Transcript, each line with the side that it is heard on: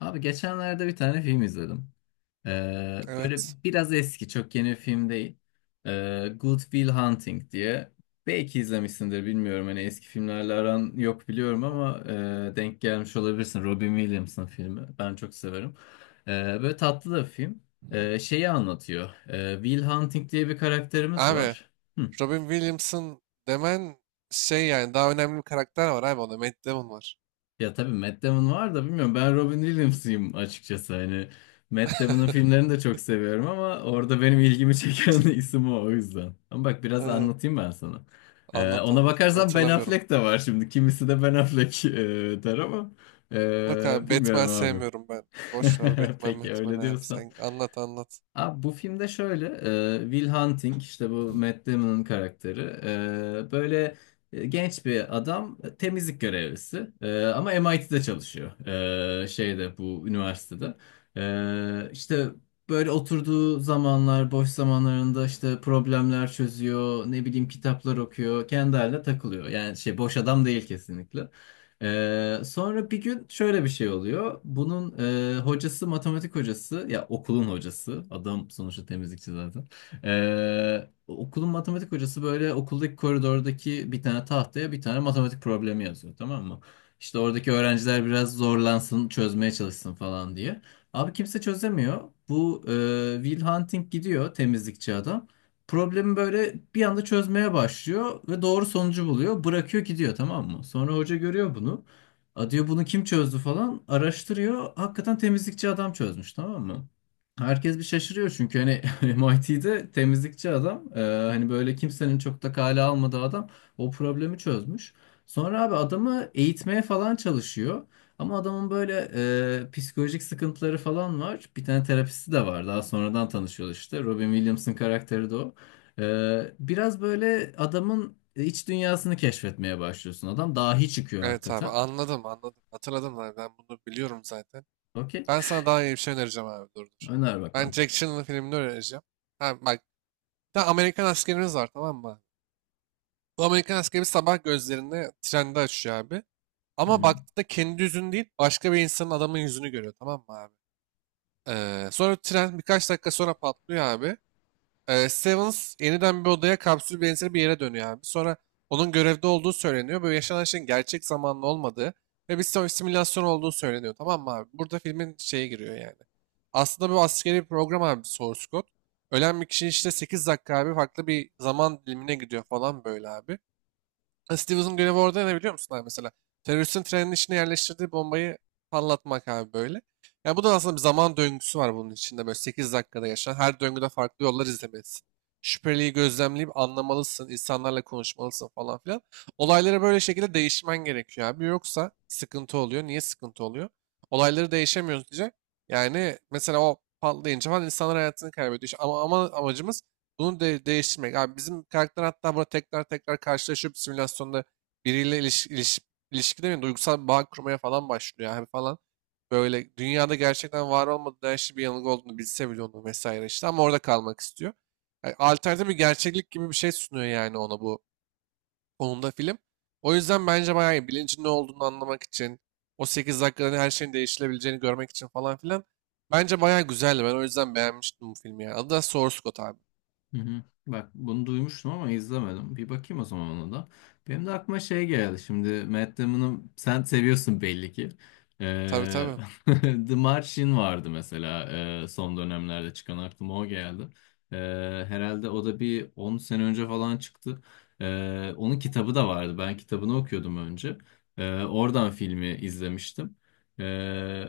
left: Abi geçenlerde bir tane film izledim. Böyle
right: Evet.
left: biraz eski, çok yeni bir film değil. Good Will Hunting diye. Belki izlemişsindir bilmiyorum. Hani eski filmlerle aran yok
right: Hı
left: biliyorum
right: hı.
left: ama denk gelmiş olabilirsin. Robin Williams'ın filmi. Ben çok severim. Ee, Böyle tatlı da bir film. Şeyi anlatıyor. Will Hunting diye bir karakterimiz
right: Abi
left: var. Hı.
right: Robin Williamson demen şey yani daha önemli bir karakter var abi, onda Matt Damon var.
left: Ya tabii Matt Damon var da bilmiyorum, ben Robin Williams'ıyım açıkçası. Hani Matt Damon'ın filmlerini de çok seviyorum ama orada benim ilgimi çeken isim o yüzden. Ama bak biraz
right: Evet,
left: anlatayım ben sana.
right: anlat
left: Ona
right: anlat
left: bakarsan Ben
right: hatırlamıyorum.
left: Affleck de var şimdi, kimisi de Ben Affleck der ama
right: Yok abi, Batman
left: bilmiyorum abi.
right: sevmiyorum ben. Boş ver Batman
left: Peki
right: Batman
left: öyle
right: abi,
left: diyorsan.
right: sen anlat anlat.
left: Abi bu filmde şöyle, Will Hunting işte bu Matt Damon'ın karakteri. Böyle genç bir adam, temizlik görevlisi. Ama MIT'de çalışıyor. Şeyde, bu üniversitede. İşte böyle oturduğu zamanlar, boş zamanlarında işte problemler çözüyor, ne bileyim kitaplar okuyor, kendi haline takılıyor yani. Şey, boş adam değil kesinlikle. Sonra bir gün şöyle bir şey oluyor. Bunun hocası, matematik hocası ya, okulun hocası. Adam sonuçta temizlikçi zaten. Okulun matematik hocası böyle okuldaki koridordaki bir tane tahtaya bir tane matematik problemi yazıyor, tamam mı? İşte oradaki öğrenciler biraz zorlansın, çözmeye çalışsın falan diye. Abi kimse çözemiyor. Bu Will Hunting gidiyor, temizlikçi adam. Problemi böyle bir anda çözmeye başlıyor ve doğru sonucu buluyor. Bırakıyor gidiyor, tamam mı? Sonra hoca görüyor bunu. A diyor, bunu kim çözdü falan, araştırıyor. Hakikaten temizlikçi adam çözmüş, tamam mı? Herkes bir şaşırıyor çünkü hani MIT'de temizlikçi adam, hani böyle kimsenin çok da kale almadığı adam o problemi çözmüş. Sonra abi adamı eğitmeye falan çalışıyor. Ama adamın böyle psikolojik sıkıntıları falan var. Bir tane terapisti de var. Daha sonradan tanışıyorlar işte. Robin Williams'ın karakteri de o. Biraz böyle adamın iç dünyasını keşfetmeye başlıyorsun. Adam dahi çıkıyor
right: Evet abi
left: hakikaten.
right: anladım anladım. Hatırladım abi, ben bunu biliyorum zaten.
left: Okey.
right: Ben sana daha iyi bir şey önereceğim abi, dur dur.
left: Öner
right: Ben
left: bakalım.
right: Jack Channel'ın filmini önereceğim. Ha bak, bir de Amerikan askerimiz var tamam mı abi? Bu Amerikan askeri sabah gözlerini trende açıyor abi. Ama
left: Hı.
right: baktığında kendi yüzünü değil başka bir insanın adamın yüzünü görüyor tamam mı abi? Sonra tren birkaç dakika sonra patlıyor abi. Stevens yeniden bir odaya kapsül benzeri bir yere dönüyor abi. Sonra onun görevde olduğu söyleniyor. Böyle yaşanan şeyin gerçek zamanlı olmadığı ve bir simülasyon olduğu söyleniyor tamam mı abi? Burada filmin şeye giriyor yani. Aslında bu askeri bir program abi, source code. Ölen bir kişi işte 8 dakika abi farklı bir zaman dilimine gidiyor falan böyle abi. Ha, Stevenson görevi orada ne biliyor musun abi mesela? Teröristin trenin içine yerleştirdiği bombayı patlatmak abi böyle. Yani bu da aslında bir zaman döngüsü var bunun içinde böyle 8 dakikada yaşanan. Her döngüde farklı yollar izlemelisin. Şüpheliyi gözlemleyip anlamalısın, insanlarla konuşmalısın falan filan. Olayları böyle şekilde değişmen gerekiyor abi. Yoksa sıkıntı oluyor. Niye sıkıntı oluyor? Olayları değişemiyoruz diye. Yani mesela o patlayınca falan insanlar hayatını kaybediyor. İşte ama amacımız bunu de değiştirmek. Abi bizim karakter hatta burada tekrar tekrar karşılaşıp simülasyonda biriyle ilişki demeyeyim, duygusal bir bağ kurmaya falan başlıyor abi falan. Böyle dünyada gerçekten var olmadığı her şey bir yanılgı olduğunu bilse bile onu vesaire işte ama orada kalmak istiyor. Yani alternatif bir gerçeklik gibi bir şey sunuyor yani ona bu konuda film. O yüzden bence bayağı iyi. Bilincin ne olduğunu anlamak için, o 8 dakikada her şeyin değişilebileceğini görmek için falan filan. Bence bayağı güzeldi. Ben o yüzden beğenmiştim bu filmi yani. Adı da Source Code abi.
left: Hı hı. Bak bunu duymuştum ama izlemedim. Bir bakayım o zaman ona da. Benim de aklıma şey geldi. Şimdi Matt Damon'ı sen seviyorsun belli ki.
right: Tabii
left: Ee,
right: tabii.
left: The Martian vardı mesela, son dönemlerde çıkan aklıma o geldi. Ee, Herhalde o da bir 10 sene önce falan çıktı. Onun kitabı da vardı. Ben kitabını okuyordum önce. Oradan filmi izlemiştim.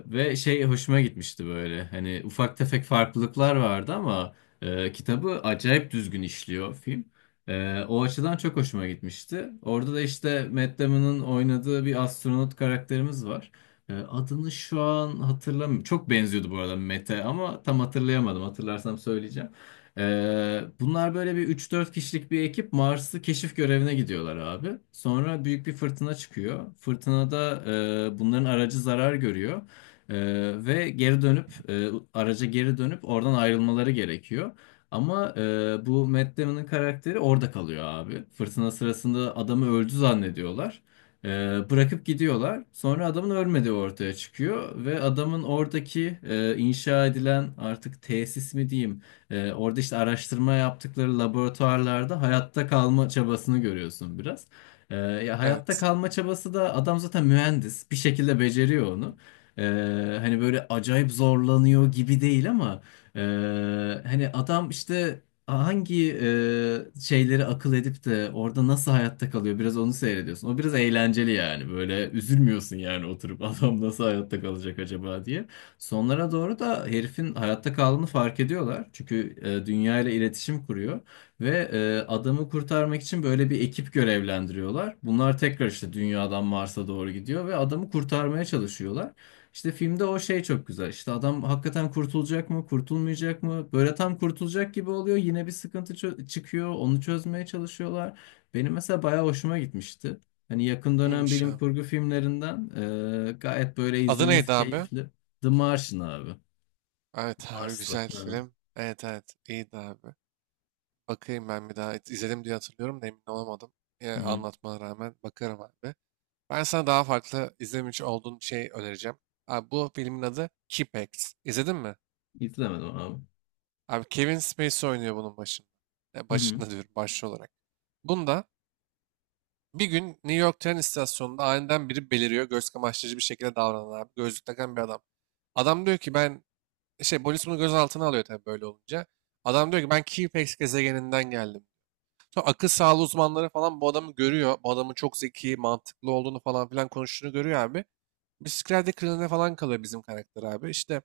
left: Ve şey, hoşuma gitmişti böyle. Hani ufak tefek farklılıklar vardı ama kitabı acayip düzgün işliyor film. O açıdan çok hoşuma gitmişti. Orada da işte Matt Damon'ın oynadığı bir astronot karakterimiz var. Adını şu an hatırlamıyorum. Çok benziyordu bu arada Matt'e ama tam hatırlayamadım. Hatırlarsam söyleyeceğim. Bunlar böyle bir üç dört kişilik bir ekip, Mars'ı keşif görevine gidiyorlar abi. Sonra büyük bir fırtına çıkıyor. Fırtınada bunların aracı zarar görüyor. E, Ve geri dönüp, araca geri dönüp oradan ayrılmaları gerekiyor. Ama bu Matt Damon'ın karakteri orada kalıyor abi. Fırtına sırasında adamı öldü zannediyorlar. E, Bırakıp gidiyorlar. Sonra adamın ölmediği ortaya çıkıyor ve adamın oradaki inşa edilen artık, tesis mi diyeyim? Orada işte araştırma yaptıkları laboratuvarlarda hayatta kalma çabasını görüyorsun biraz. Ya, hayatta
right: Evet.
left: kalma çabası da, adam zaten mühendis, bir şekilde beceriyor onu. E, Hani böyle acayip zorlanıyor gibi değil ama. Hani adam işte hangi şeyleri akıl edip de orada nasıl hayatta kalıyor, biraz onu seyrediyorsun. O biraz eğlenceli yani. Böyle üzülmüyorsun yani, oturup adam nasıl hayatta kalacak acaba diye. Sonlara doğru da herifin hayatta kaldığını fark ediyorlar. Çünkü dünya ile iletişim kuruyor ve adamı kurtarmak için böyle bir ekip görevlendiriyorlar. Bunlar tekrar işte dünyadan Mars'a doğru gidiyor ve adamı kurtarmaya çalışıyorlar. İşte filmde o şey çok güzel. İşte adam hakikaten kurtulacak mı, kurtulmayacak mı? Böyle tam kurtulacak gibi oluyor. Yine bir sıkıntı çıkıyor. Onu çözmeye çalışıyorlar. Benim mesela bayağı hoşuma gitmişti. Hani yakın dönem
right: İyiymiş
left: bilim
right: abi.
left: kurgu filmlerinden, gayet böyle
right: Adı neydi
left: izlemesi
right: abi?
left: keyifli. The Martian abi.
right: Evet abi
left: Marslı.
right: güzel
left: Hı.
right: film. Evet evet iyiydi abi. Bakayım ben bir daha. İzledim diye hatırlıyorum da emin olamadım. Ya,
left: Hı.
right: anlatmana rağmen bakarım abi. Ben sana daha farklı izlemiş olduğun bir şey önereceğim. Abi bu filmin adı Kipex. İzledin mi?
left: İzlemedim abi.
right: Abi Kevin Spacey oynuyor bunun başında.
left: Hı.
right: Başında diyorum başlı olarak. Bunda bir gün New York tren istasyonunda aniden biri beliriyor. Göz kamaştırıcı bir şekilde davranan abi. Gözlük takan bir adam. Adam diyor ki ben... Şey, polis bunu gözaltına alıyor tabii böyle olunca. Adam diyor ki ben Keyflex gezegeninden geldim. Sonra akıl sağlığı uzmanları falan bu adamı görüyor. Bu adamın çok zeki, mantıklı olduğunu falan filan konuştuğunu görüyor abi. Bir psikiyatri falan kalıyor bizim karakter abi. İşte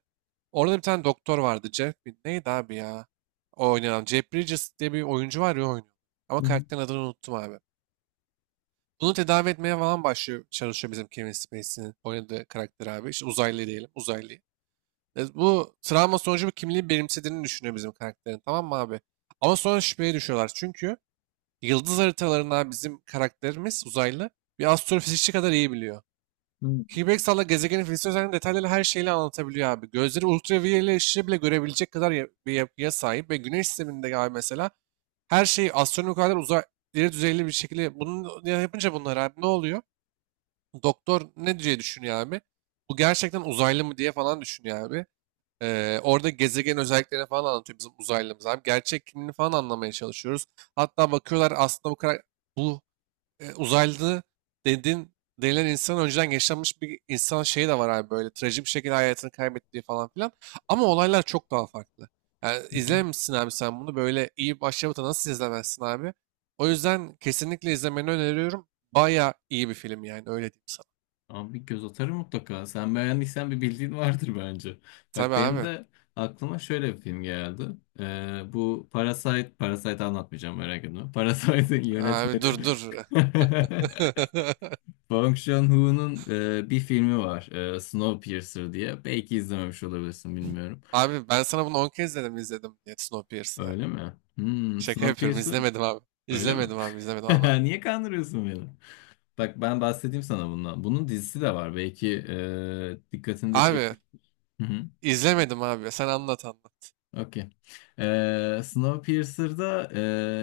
right: orada bir tane doktor vardı. Jeff neydi abi ya? O oynayan. Jeff Bridges diye bir oyuncu var ya, o oynuyor. Ama
left: Hı hı.
right: karakterin adını unuttum abi. Bunu tedavi etmeye falan başlıyor, çalışıyor bizim Kevin Spacey'nin oynadığı karakter abi. İşte uzaylı diyelim, uzaylı. Bu travma sonucu bir kimliği benimsediğini düşünüyor bizim karakterin tamam mı abi? Ama sonra şüpheye düşüyorlar çünkü yıldız haritalarından bizim karakterimiz uzaylı bir astrofizikçi kadar iyi biliyor.
left: Hı.
right: Higgs'la gezegenin fiziksel özelliklerini detaylarıyla her şeyle anlatabiliyor abi. Gözleri ultraviyole ışığı bile görebilecek kadar bir yapıya sahip ve güneş sisteminde abi mesela her şeyi astronomik kadar uzay ileri düzeyli bir şekilde bunu yapınca bunlar abi ne oluyor? Doktor ne diye düşünüyor abi? Bu gerçekten uzaylı mı diye falan düşünüyor abi. Orada gezegen özelliklerini falan anlatıyor bizim uzaylımız abi. Gerçek kimliğini falan anlamaya çalışıyoruz. Hatta bakıyorlar aslında bu kadar bu uzaylı dedin denilen insan önceden yaşanmış bir insan şeyi de var abi, böyle trajik bir şekilde hayatını kaybettiği falan filan. Ama olaylar çok daha farklı. Yani
left: Hı hı.
right: izlememişsin abi sen bunu, böyle iyi başlamada nasıl izlemezsin abi? O yüzden kesinlikle izlemeni öneriyorum. Baya iyi bir film yani, öyle diyeyim sana.
left: Abi bir göz atarım mutlaka. Sen beğendiysen bir bildiğin vardır bence. Bak
right: Tabii
left: benim
right: abi.
left: de aklıma şöyle bir film geldi. Bu Parasite, Parasite anlatmayacağım, merak etme. Parasite'in
right: Abi dur
left: yönetmeni
right: dur.
left: Bong Joon-ho'nun bir filmi var. Snowpiercer diye. Belki izlememiş olabilirsin, bilmiyorum.
right: Abi ben sana bunu 10 kez dedim izledim diye Snowpiercer'ı.
left: Öyle mi? Hmm,
right: Şaka yapıyorum
left: Snowpiercer
right: izlemedim abi.
left: öyle mi?
right: İzlemedim abi izlemedim anlat.
left: Niye kandırıyorsun beni? Bak ben bahsedeyim sana bundan. Bunun dizisi de var. Belki dikkatini de
right: Abi
left: çekmiş.
right: izlemedim abi sen anlat anlat.
left: Okey. Snowpiercer'da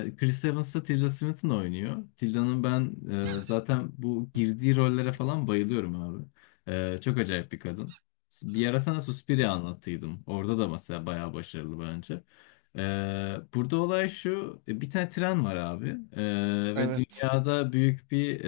left: Chris Evans'la Tilda Swinton oynuyor. Tilda'nın ben zaten bu girdiği rollere falan bayılıyorum abi. Çok acayip bir kadın. Bir ara sana Suspiria anlattıydım. Orada da mesela bayağı başarılı bence. Burada olay şu. Bir tane tren var abi. Ve
right: Evet
left: dünyada büyük bir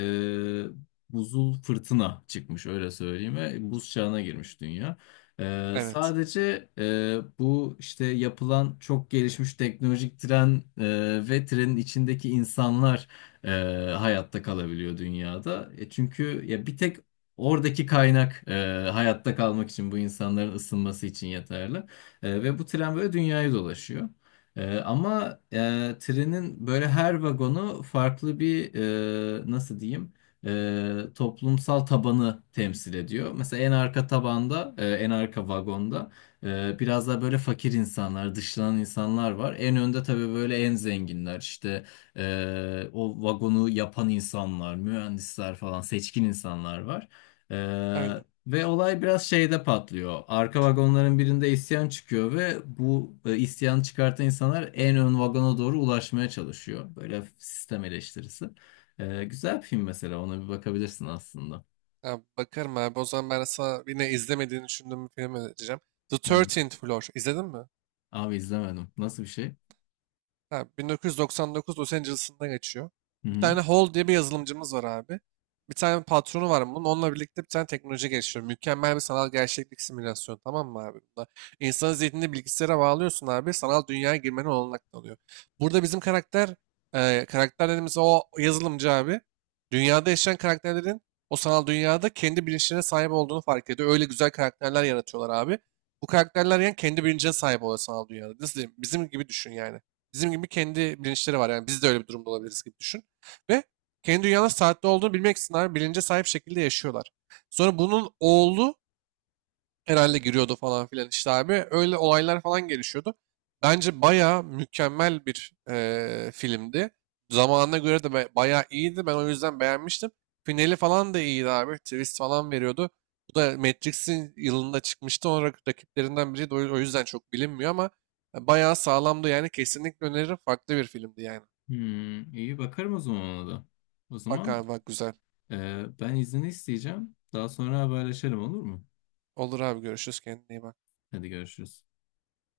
left: e, buzul fırtına çıkmış, öyle söyleyeyim. Ve buz çağına girmiş dünya.
right: evet
left: Sadece bu işte yapılan çok gelişmiş teknolojik tren ve trenin içindeki insanlar e, hayatta kalabiliyor dünyada. Çünkü ya, bir tek oradaki kaynak hayatta kalmak için, bu insanların ısınması için yeterli. Ve bu tren böyle dünyayı dolaşıyor. Ama trenin böyle her vagonu farklı bir, nasıl diyeyim? Toplumsal tabanı temsil ediyor. Mesela en arka tabanda, en arka vagonda biraz daha böyle fakir insanlar, dışlanan insanlar var. En önde tabii böyle en zenginler, işte o vagonu yapan insanlar, mühendisler falan, seçkin insanlar var. E,
right: aynen.
left: Ve olay biraz şeyde patlıyor. Arka vagonların birinde isyan çıkıyor ve bu isyanı çıkartan insanlar en ön vagona doğru ulaşmaya çalışıyor. Böyle sistem eleştirisi. Güzel bir film mesela. Ona bir bakabilirsin aslında.
right: Abi, bakarım abi, o zaman ben sana yine izlemediğini düşündüğüm bir film önereceğim. The
left: Hı.
right: Thirteenth Floor izledin mi?
left: Abi izlemedim. Nasıl bir şey?
right: Ha, 1999 Los Angeles'ında geçiyor.
left: Hı
right: Bir
left: hı.
right: tane Hall diye bir yazılımcımız var abi. Bir tane patronu var bunun. Onunla birlikte bir tane teknoloji geliştiriyor. Mükemmel bir sanal gerçeklik simülasyonu tamam mı abi? Bunda insanın zihnini bilgisayara bağlıyorsun abi. Sanal dünyaya girmenin olanak tanıyor. Burada bizim karakter, karakter dediğimiz o yazılımcı abi. Dünyada yaşayan karakterlerin o sanal dünyada kendi bilinçlerine sahip olduğunu fark ediyor. Öyle güzel karakterler yaratıyorlar abi. Bu karakterler yani kendi bilincine sahip oluyor sanal dünyada. Nasıl diyeyim? Bizim gibi düşün yani. Bizim gibi kendi bilinçleri var. Yani biz de öyle bir durumda olabiliriz gibi düşün. Ve kendi dünyanın saatte olduğunu bilmek için bilince sahip şekilde yaşıyorlar. Sonra bunun oğlu herhalde giriyordu falan filan işte abi. Öyle olaylar falan gelişiyordu. Bence baya mükemmel bir filmdi. Zamanına göre de bayağı iyiydi. Ben o yüzden beğenmiştim. Finali falan da iyiydi abi. Twist falan veriyordu. Bu da Matrix'in yılında çıkmıştı. Onun rakiplerinden biriydi. O yüzden çok bilinmiyor ama bayağı sağlamdı yani. Kesinlikle öneririm. Farklı bir filmdi yani.
left: Hmm, iyi bakarım o zaman ona da. O
right: Bak
left: zaman
right: abi bak güzel.
left: ben izni isteyeceğim. Daha sonra haberleşelim, olur mu?
right: Olur abi görüşürüz. Kendine iyi bak.
left: Hadi görüşürüz.